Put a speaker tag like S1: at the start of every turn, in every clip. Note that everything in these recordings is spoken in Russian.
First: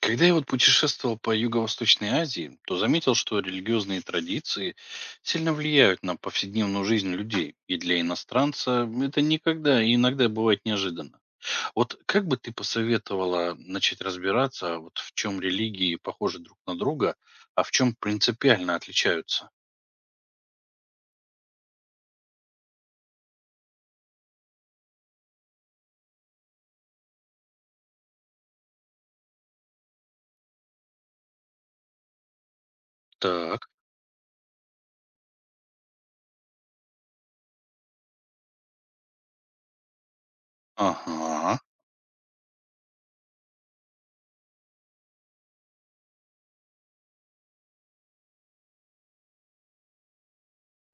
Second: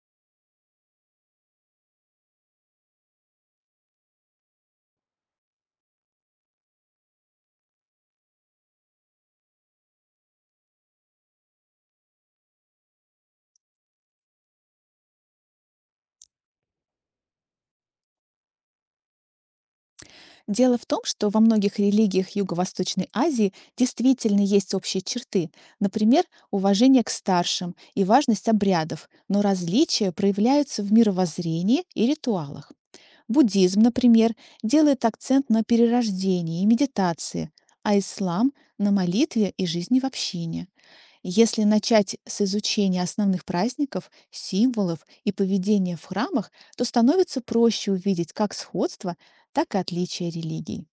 S1: Когда я вот путешествовал по Юго-Восточной Азии, то заметил, что религиозные традиции сильно влияют на повседневную жизнь людей. И для иностранца это никогда и иногда бывает неожиданно. Вот как бы ты посоветовала начать разбираться, вот в чем религии похожи друг на друга, а в чем принципиально отличаются?
S2: Дело в том, что во многих религиях Юго-Восточной Азии действительно есть общие черты, например, уважение к старшим и важность обрядов, но различия проявляются в мировоззрении и ритуалах.
S1: Так,
S2: Буддизм, например, делает акцент на перерождении и медитации, а ислам– на молитве и жизни в общине.
S1: ага.
S2: Если начать с изучения основных праздников, символов и поведения в храмах, то становится проще увидеть как сходство, так и отличия религий.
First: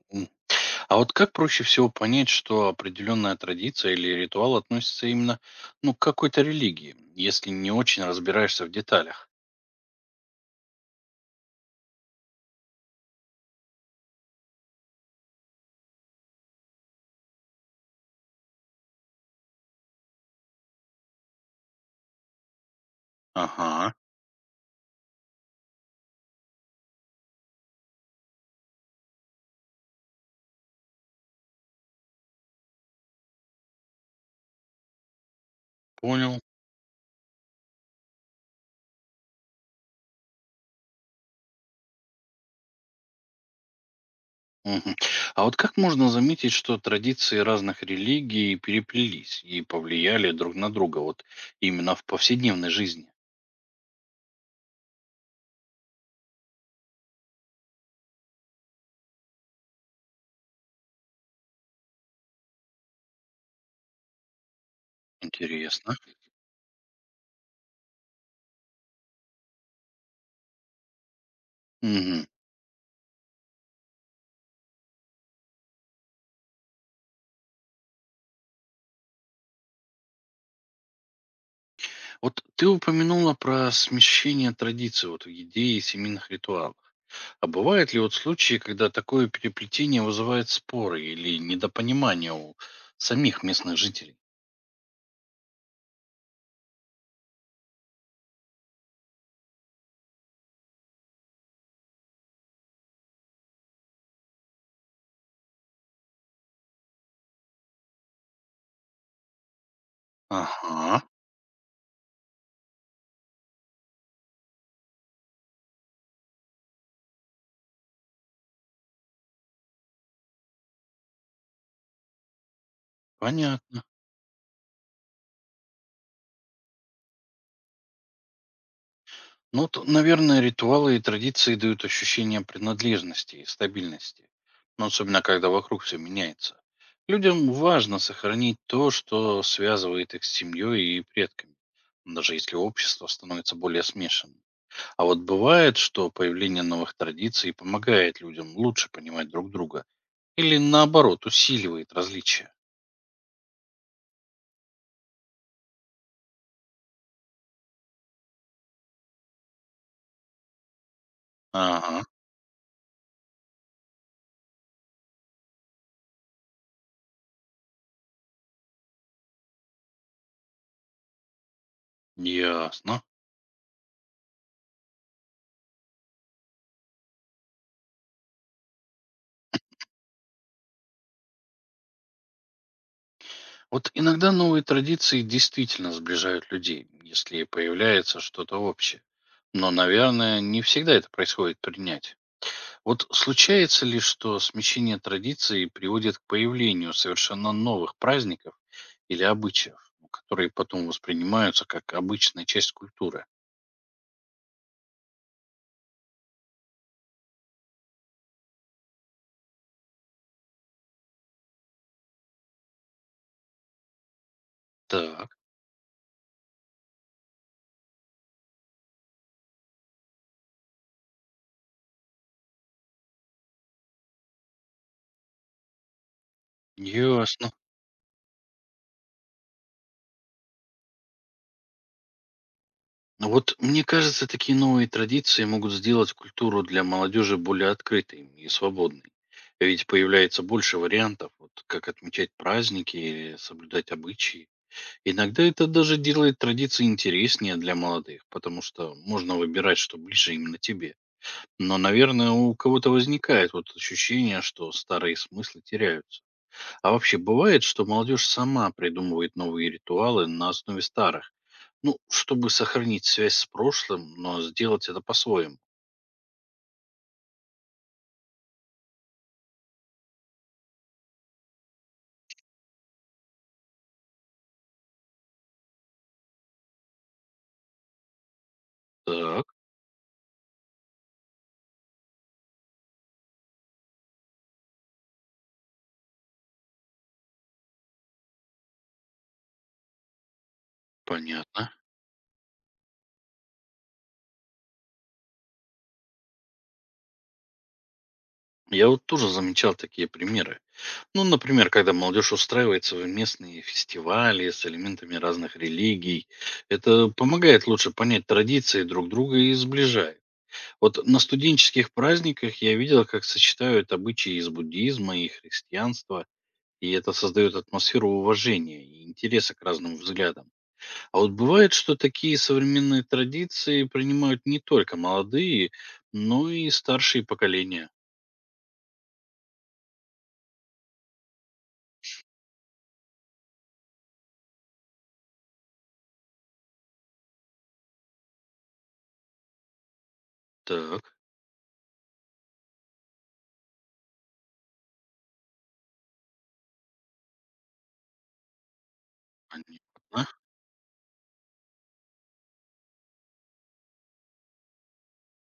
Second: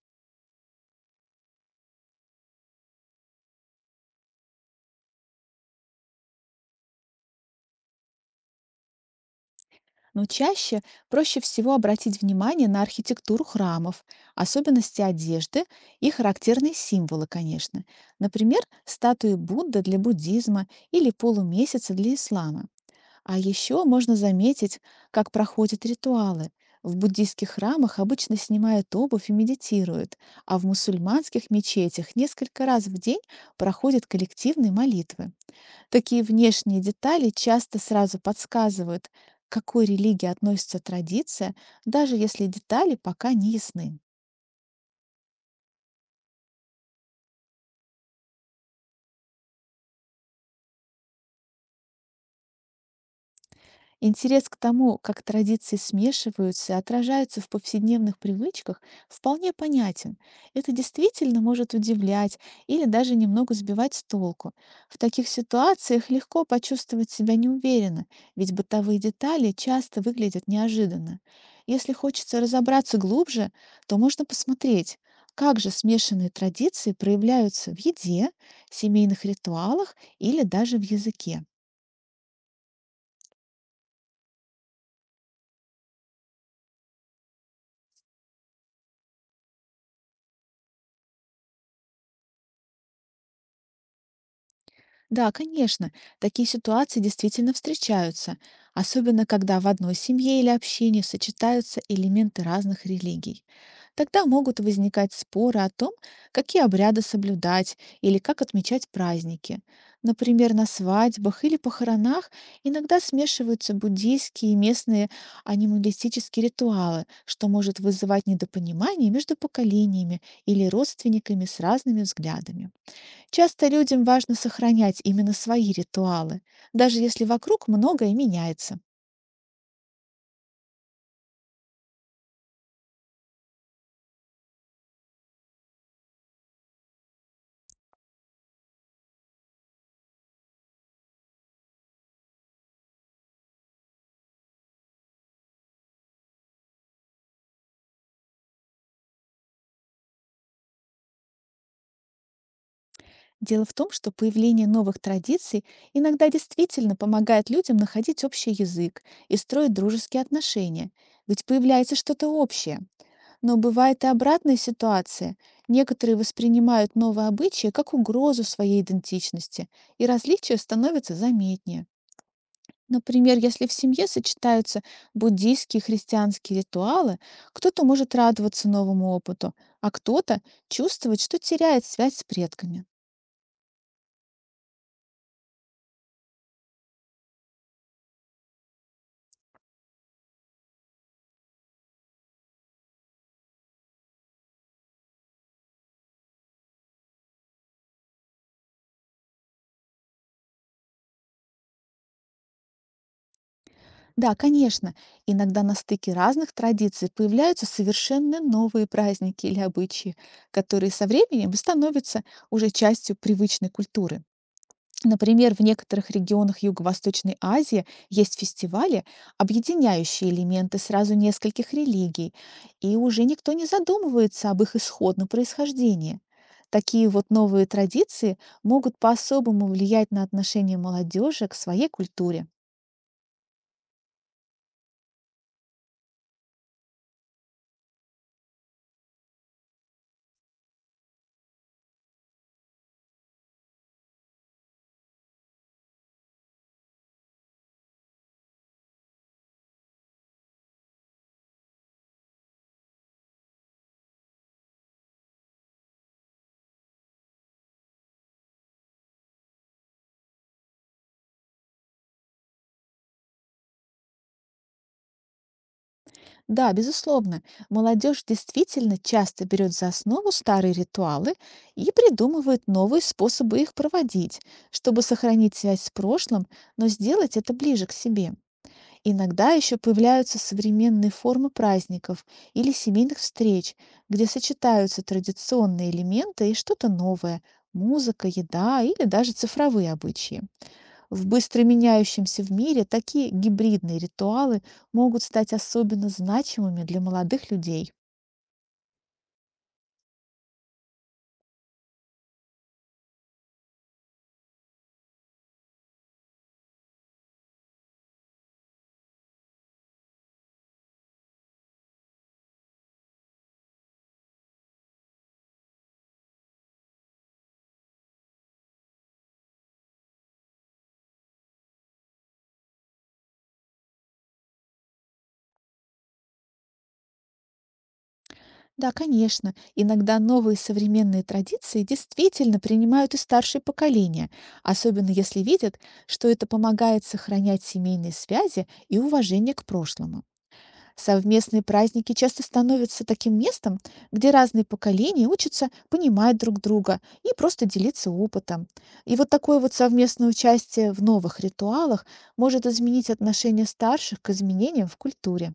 S1: А вот как проще всего понять, что определенная традиция или ритуал относится именно ну, к какой-то религии, если не очень разбираешься в деталях?
S2: Но чаще проще всего обратить внимание на архитектуру храмов, особенности одежды и характерные символы, конечно. Например, статуи Будды для буддизма или полумесяца для ислама. А еще
S1: Ага,
S2: можно заметить, как проходят ритуалы. В буддийских храмах обычно снимают обувь и медитируют, а в мусульманских мечетях несколько раз в день проходят коллективные молитвы. Такие
S1: понял.
S2: внешние детали часто сразу подсказывают, к какой религии относится традиция, даже если детали пока не ясны.
S1: Мгм. А вот как можно заметить, что традиции разных религий переплелись и повлияли друг на друга вот именно в повседневной жизни?
S2: Интерес к тому, как традиции смешиваются и отражаются в повседневных привычках, вполне понятен. Это действительно может удивлять или даже немного сбивать с толку. В таких
S1: Интересно.
S2: ситуациях легко почувствовать себя неуверенно, ведь бытовые детали часто выглядят неожиданно. Если
S1: Мгм.
S2: хочется разобраться глубже, то можно посмотреть, как же смешанные традиции проявляются в еде, семейных ритуалах или даже в языке.
S1: Вот ты упомянула про смещение традиций вот в еде и семейных ритуалах. А бывают ли вот случаи, когда такое переплетение вызывает споры или недопонимание у самих местных жителей?
S2: Да, конечно, такие ситуации действительно встречаются, особенно когда в одной семье или общине сочетаются элементы разных религий. Тогда могут возникать споры о том, какие обряды соблюдать или как отмечать праздники. Например, на
S1: Ага,
S2: свадьбах или похоронах иногда смешиваются буддийские и местные анималистические ритуалы, что может вызывать недопонимание между поколениями или родственниками с разными взглядами. Часто
S1: понятно.
S2: людям важно сохранять именно свои ритуалы, даже если вокруг многое меняется.
S1: Ну, то, наверное, ритуалы и традиции дают ощущение принадлежности и стабильности. Но особенно, когда вокруг все меняется. Людям важно сохранить то, что связывает их с семьей и предками, даже если общество становится более смешанным. А вот бывает, что появление новых традиций помогает людям лучше понимать друг друга? Или наоборот, усиливает различия?
S2: Дело в том, что появление новых традиций иногда действительно помогает людям находить общий язык и строить дружеские отношения, ведь появляется
S1: Ага,
S2: что-то общее. Но бывает и обратная ситуация. Некоторые воспринимают новые обычаи как угрозу своей идентичности, и различия становятся заметнее.
S1: ясно.
S2: Например, если в семье сочетаются буддийские и христианские ритуалы, кто-то может радоваться новому опыту, а кто-то чувствовать, что теряет связь с предками.
S1: Вот иногда новые традиции действительно сближают людей, если появляется что-то общее. Но, наверное, не всегда это происходит принять. Вот случается ли, что смещение традиций приводит к появлению совершенно новых праздников или обычаев, которые потом воспринимаются как обычная часть культуры?
S2: Да, конечно, иногда на стыке разных традиций появляются совершенно новые праздники или обычаи, которые со временем становятся уже частью привычной культуры.
S1: Так,
S2: Например, в некоторых регионах Юго-Восточной Азии есть фестивали, объединяющие элементы сразу нескольких религий, и уже никто не задумывается об их исходном происхождении. Такие вот
S1: ясно.
S2: новые традиции могут по-особому влиять на отношение молодежи к своей культуре.
S1: Ну вот мне кажется, такие новые традиции могут сделать культуру для молодежи более открытой и свободной. Ведь появляется больше вариантов, вот как отмечать праздники или соблюдать обычаи. Иногда это даже делает традиции интереснее для молодых, потому что можно выбирать, что ближе именно тебе. Но, наверное, у кого-то возникает вот ощущение, что старые смыслы теряются. А вообще бывает, что молодежь сама придумывает новые ритуалы на основе старых. Ну, чтобы сохранить связь с прошлым, но сделать это по-своему.
S2: Да, безусловно, молодежь действительно часто берет за основу старые ритуалы и придумывает новые способы их проводить, чтобы сохранить связь с прошлым, но сделать это ближе к себе.
S1: Так,
S2: Иногда еще появляются современные формы праздников или семейных встреч, где сочетаются традиционные элементы и что-то новое– музыка, еда или даже цифровые обычаи. В быстро
S1: понятно.
S2: меняющемся в мире такие гибридные ритуалы могут стать особенно значимыми для молодых людей.
S1: Я вот тоже замечал такие примеры. Ну, например, когда молодежь устраивается в местные фестивали с элементами разных религий, это помогает лучше понять традиции друг друга и сближает. Вот на студенческих праздниках я видел, как сочетают обычаи из буддизма и христианства, и это создает атмосферу уважения и интереса к разным взглядам. А вот бывает, что такие современные традиции принимают не только молодые, но и старшие поколения?
S2: Да, конечно. Иногда новые современные традиции действительно принимают и старшие поколения, особенно если видят, что это помогает сохранять семейные связи и уважение к прошлому.
S1: Так,
S2: Совместные праздники часто становятся таким местом, где разные поколения учатся понимать друг друга и просто делиться опытом. И вот такое вот
S1: понятно.
S2: совместное участие в новых ритуалах может изменить отношение старших к изменениям в культуре.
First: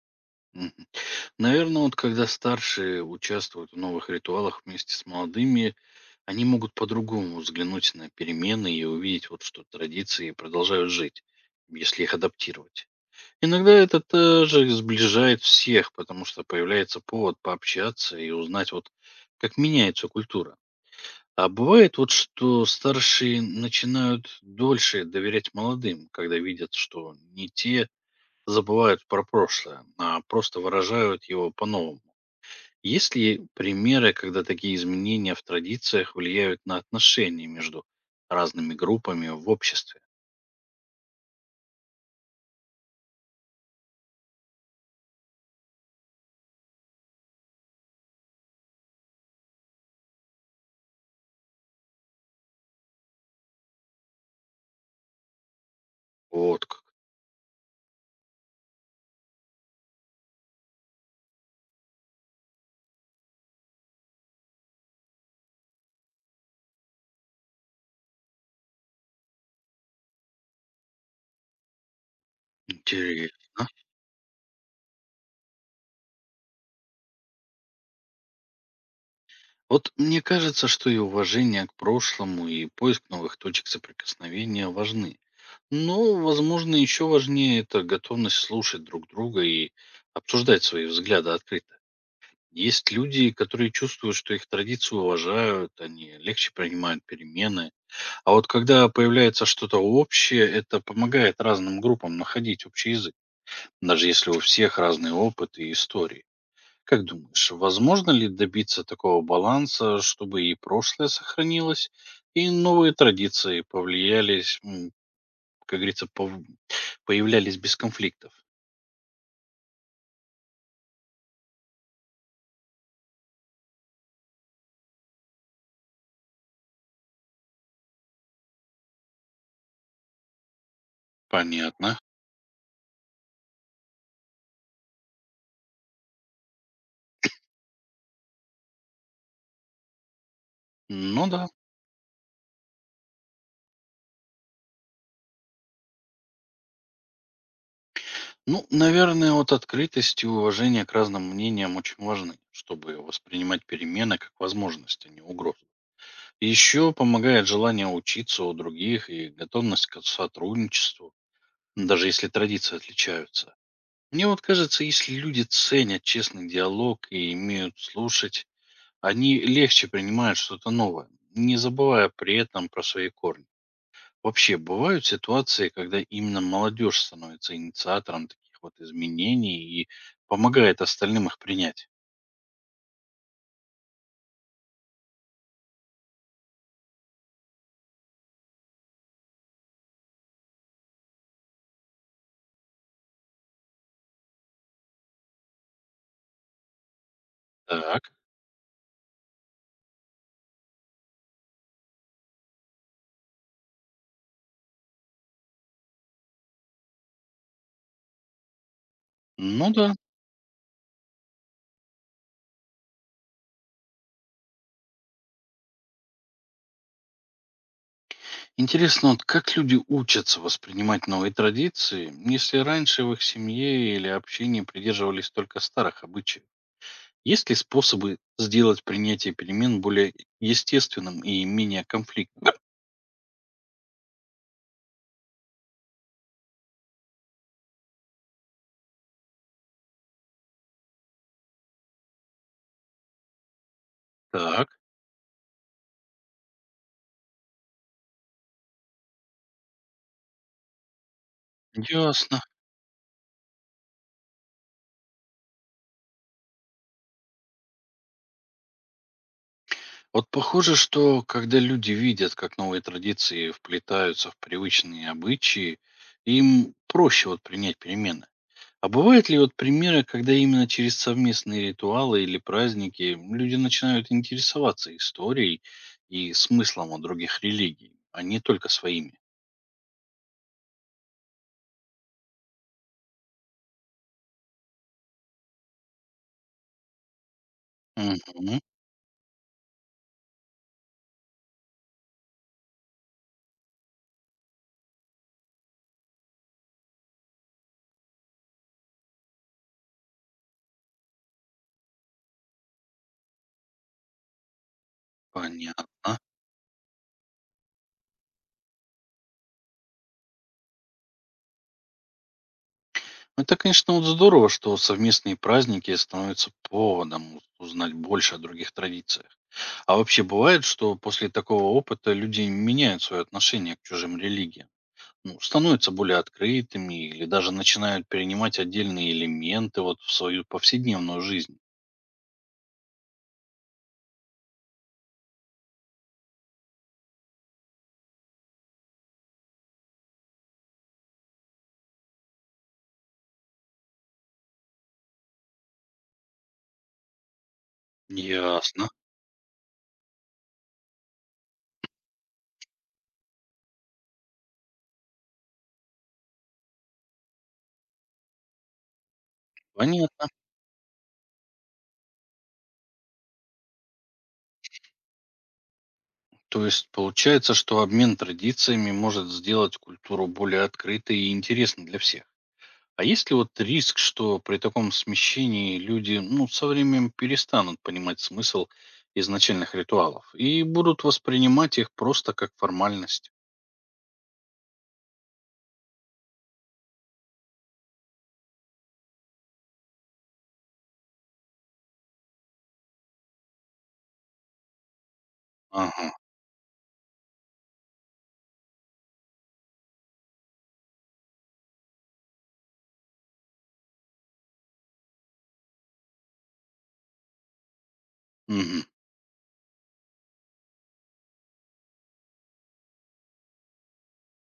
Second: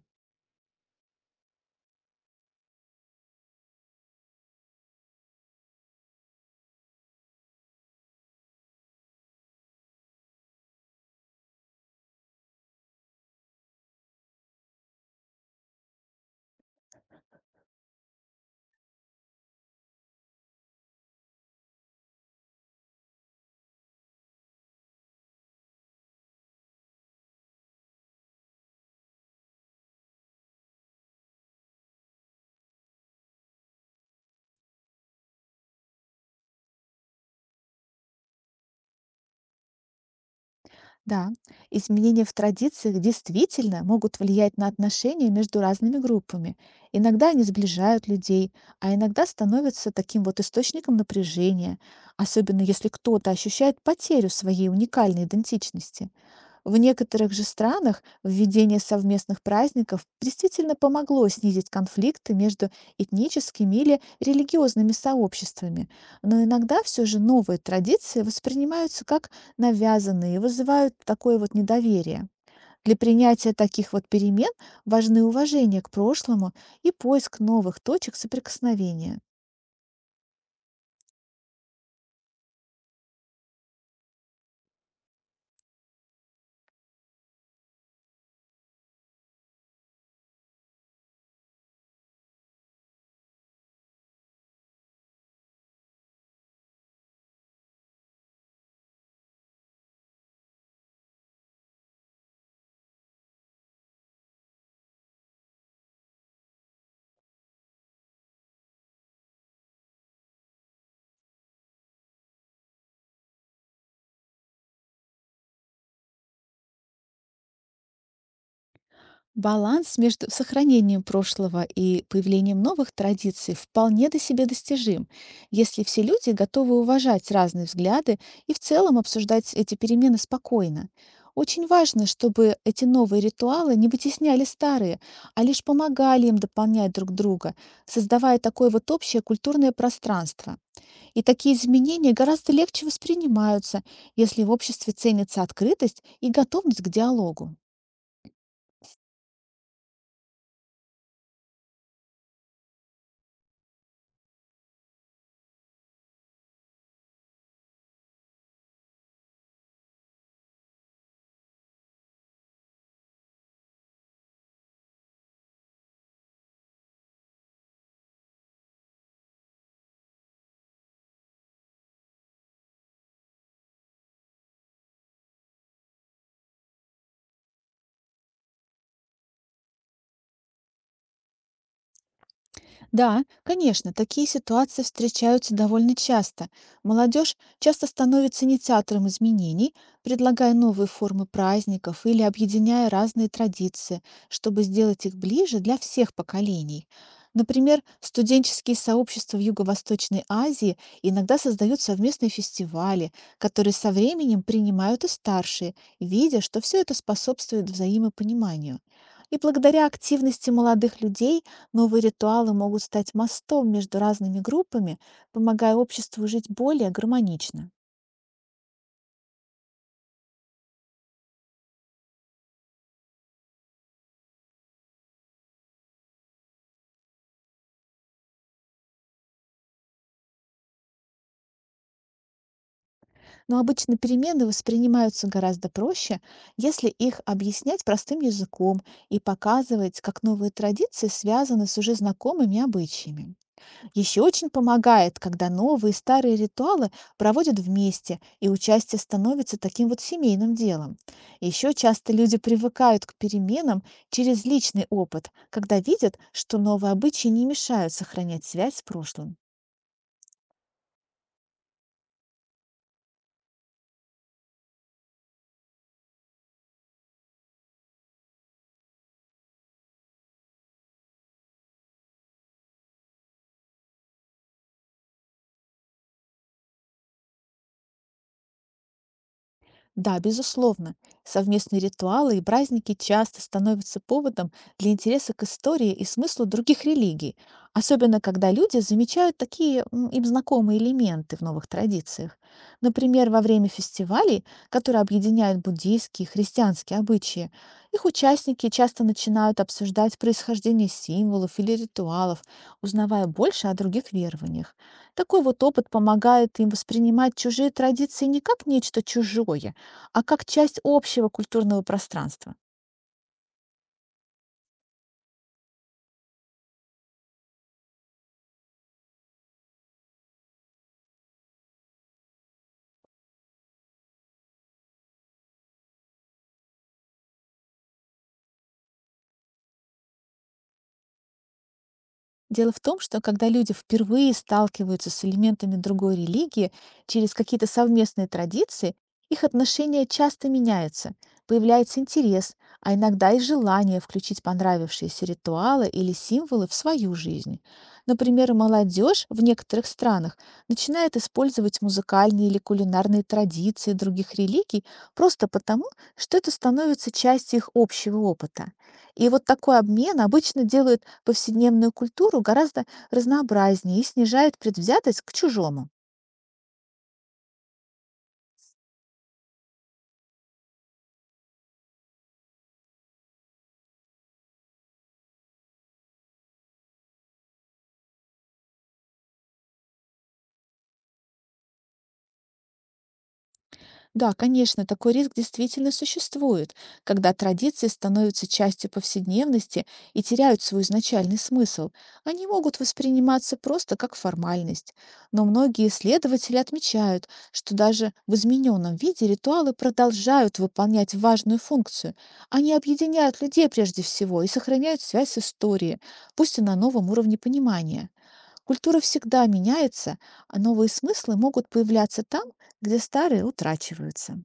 S1: Наверное, вот когда старшие участвуют в новых ритуалах вместе с молодыми, они могут по-другому взглянуть на перемены и увидеть, вот, что традиции продолжают жить, если их адаптировать. Иногда это также сближает всех, потому что появляется повод пообщаться и узнать, вот как меняется культура. А бывает вот, что старшие начинают дольше доверять молодым, когда видят, что не те забывают про прошлое, а просто выражают его по-новому. Есть ли примеры, когда такие изменения в традициях влияют на отношения между разными группами в обществе?
S2: Да, изменения в традициях действительно могут влиять на отношения между разными группами. Иногда они сближают людей, а иногда становятся таким вот источником напряжения, особенно если кто-то ощущает потерю своей уникальной идентичности.
S1: Вот
S2: В
S1: как
S2: некоторых же странах введение совместных праздников действительно помогло снизить конфликты между этническими или религиозными сообществами, но иногда все же новые традиции воспринимаются как навязанные и вызывают такое вот недоверие. Для принятия
S1: интересно.
S2: таких вот перемен важны уважение к прошлому и поиск новых точек соприкосновения.
S1: Вот мне кажется, что и уважение к прошлому, и поиск новых точек соприкосновения важны. Но, возможно, еще важнее это готовность слушать друг друга и обсуждать свои взгляды открыто. Есть люди, которые чувствуют, что их традиции уважают, они легче принимают перемены. А вот когда появляется что-то общее, это помогает разным группам находить общий язык, даже если у всех разный опыт и истории. Как думаешь, возможно ли добиться такого баланса, чтобы и прошлое сохранилось, и новые традиции повлиялись, как говорится, появлялись без конфликтов?
S2: Баланс между сохранением прошлого и появлением новых традиций вполне до себе достижим, если все люди готовы уважать разные взгляды и в целом обсуждать эти перемены спокойно. Очень
S1: Понятно.
S2: важно, чтобы эти новые ритуалы не вытесняли старые, а лишь помогали им дополнять друг друга, создавая такое вот общее культурное пространство. И
S1: Ну да.
S2: такие изменения гораздо легче воспринимаются, если в обществе ценится открытость и готовность к диалогу.
S1: Ну, наверное, вот открытость и уважение к разным мнениям очень важны, чтобы воспринимать перемены как возможность, а не угрозу. Еще помогает желание учиться у других и готовность к сотрудничеству, даже если традиции отличаются. Мне вот кажется, если люди ценят честный диалог и умеют слушать, они легче принимают что-то новое, не забывая при этом про свои корни. Вообще, бывают ситуации, когда именно молодежь становится инициатором таких вот изменений и помогает остальным их принять.
S2: Да, конечно, такие ситуации встречаются довольно часто. Молодежь часто становится инициатором изменений, предлагая новые формы праздников или объединяя разные традиции, чтобы сделать их ближе для всех поколений. Например,
S1: Так.
S2: студенческие сообщества в Юго-Восточной Азии иногда создают совместные фестивали, которые со временем принимают и старшие, видя, что все это способствует взаимопониманию. И
S1: Ну
S2: благодаря
S1: да.
S2: активности молодых людей новые ритуалы могут стать мостом между разными группами, помогая обществу жить более гармонично.
S1: Интересно, вот как люди учатся воспринимать новые традиции, если раньше в их семье или общении придерживались только старых обычаев? Есть ли способы сделать принятие перемен более естественным и менее конфликтным?
S2: Но обычно перемены воспринимаются гораздо проще, если их объяснять простым языком и показывать, как новые традиции связаны с уже знакомыми обычаями. Еще очень
S1: Так,
S2: помогает, когда новые и старые ритуалы проводят вместе, и участие становится таким вот семейным делом. Еще часто люди
S1: ясно.
S2: привыкают к переменам через личный опыт, когда видят, что новые обычаи не мешают сохранять связь с прошлым.
S1: Вот похоже, что когда люди видят, как новые традиции вплетаются в привычные обычаи, им проще вот принять перемены. А бывают ли вот примеры, когда именно через совместные ритуалы или праздники люди начинают интересоваться историей и смыслом у других религий, а не только своими?
S2: Да, безусловно. Совместные ритуалы и праздники часто становятся поводом для интереса к истории и смыслу других религий, особенно когда
S1: Угу,
S2: люди замечают такие им знакомые элементы в новых традициях. Например, во время фестивалей, которые объединяют буддийские и христианские обычаи, их участники часто начинают обсуждать происхождение символов или ритуалов, узнавая больше о других верованиях. Такой вот
S1: понятно.
S2: опыт помогает им воспринимать чужие традиции не как нечто чужое, а как часть общего культурного пространства.
S1: Это, конечно, вот здорово, что совместные праздники становятся поводом узнать больше о других традициях. А вообще бывает, что после такого опыта люди меняют свое отношение к чужим религиям? Ну, становятся более открытыми или даже начинают перенимать отдельные элементы вот в свою повседневную жизнь.
S2: Дело в том, что когда люди впервые сталкиваются с элементами другой религии через какие-то совместные традиции, их отношения часто меняются, появляется интерес, а иногда и желание включить понравившиеся ритуалы или символы в свою жизнь. Например,
S1: Ясно.
S2: молодежь в некоторых странах начинает использовать музыкальные или кулинарные традиции других религий просто потому, что это становится частью их общего опыта. И вот такой обмен
S1: Понятно.
S2: обычно делают повседневную культуру гораздо разнообразнее и снижает предвзятость к чужому.
S1: То есть получается, что обмен традициями может сделать культуру более открытой и интересной для всех. А есть ли вот риск, что при таком смещении люди, ну, со временем перестанут понимать смысл изначальных ритуалов и будут воспринимать их просто как формальность?
S2: Да, конечно, такой риск действительно существует, когда традиции становятся частью повседневности и теряют свой изначальный смысл. Они могут восприниматься просто как формальность. Но многие
S1: Ага.
S2: исследователи отмечают, что даже в измененном виде ритуалы продолжают выполнять важную функцию. Они объединяют людей прежде всего и сохраняют связь с историей, пусть и на новом уровне понимания.
S1: Мгм.
S2: Культура всегда меняется, а новые смыслы могут появляться там, где старые утрачиваются.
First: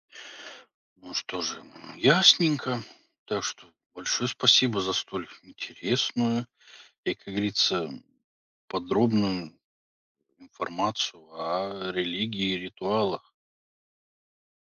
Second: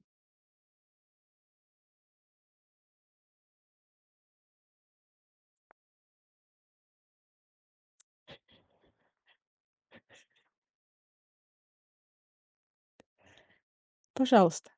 S1: Ну что же, ясненько. Так что большое спасибо за столь интересную и, как говорится, подробную информацию о религии и ритуалах.
S2: Пожалуйста.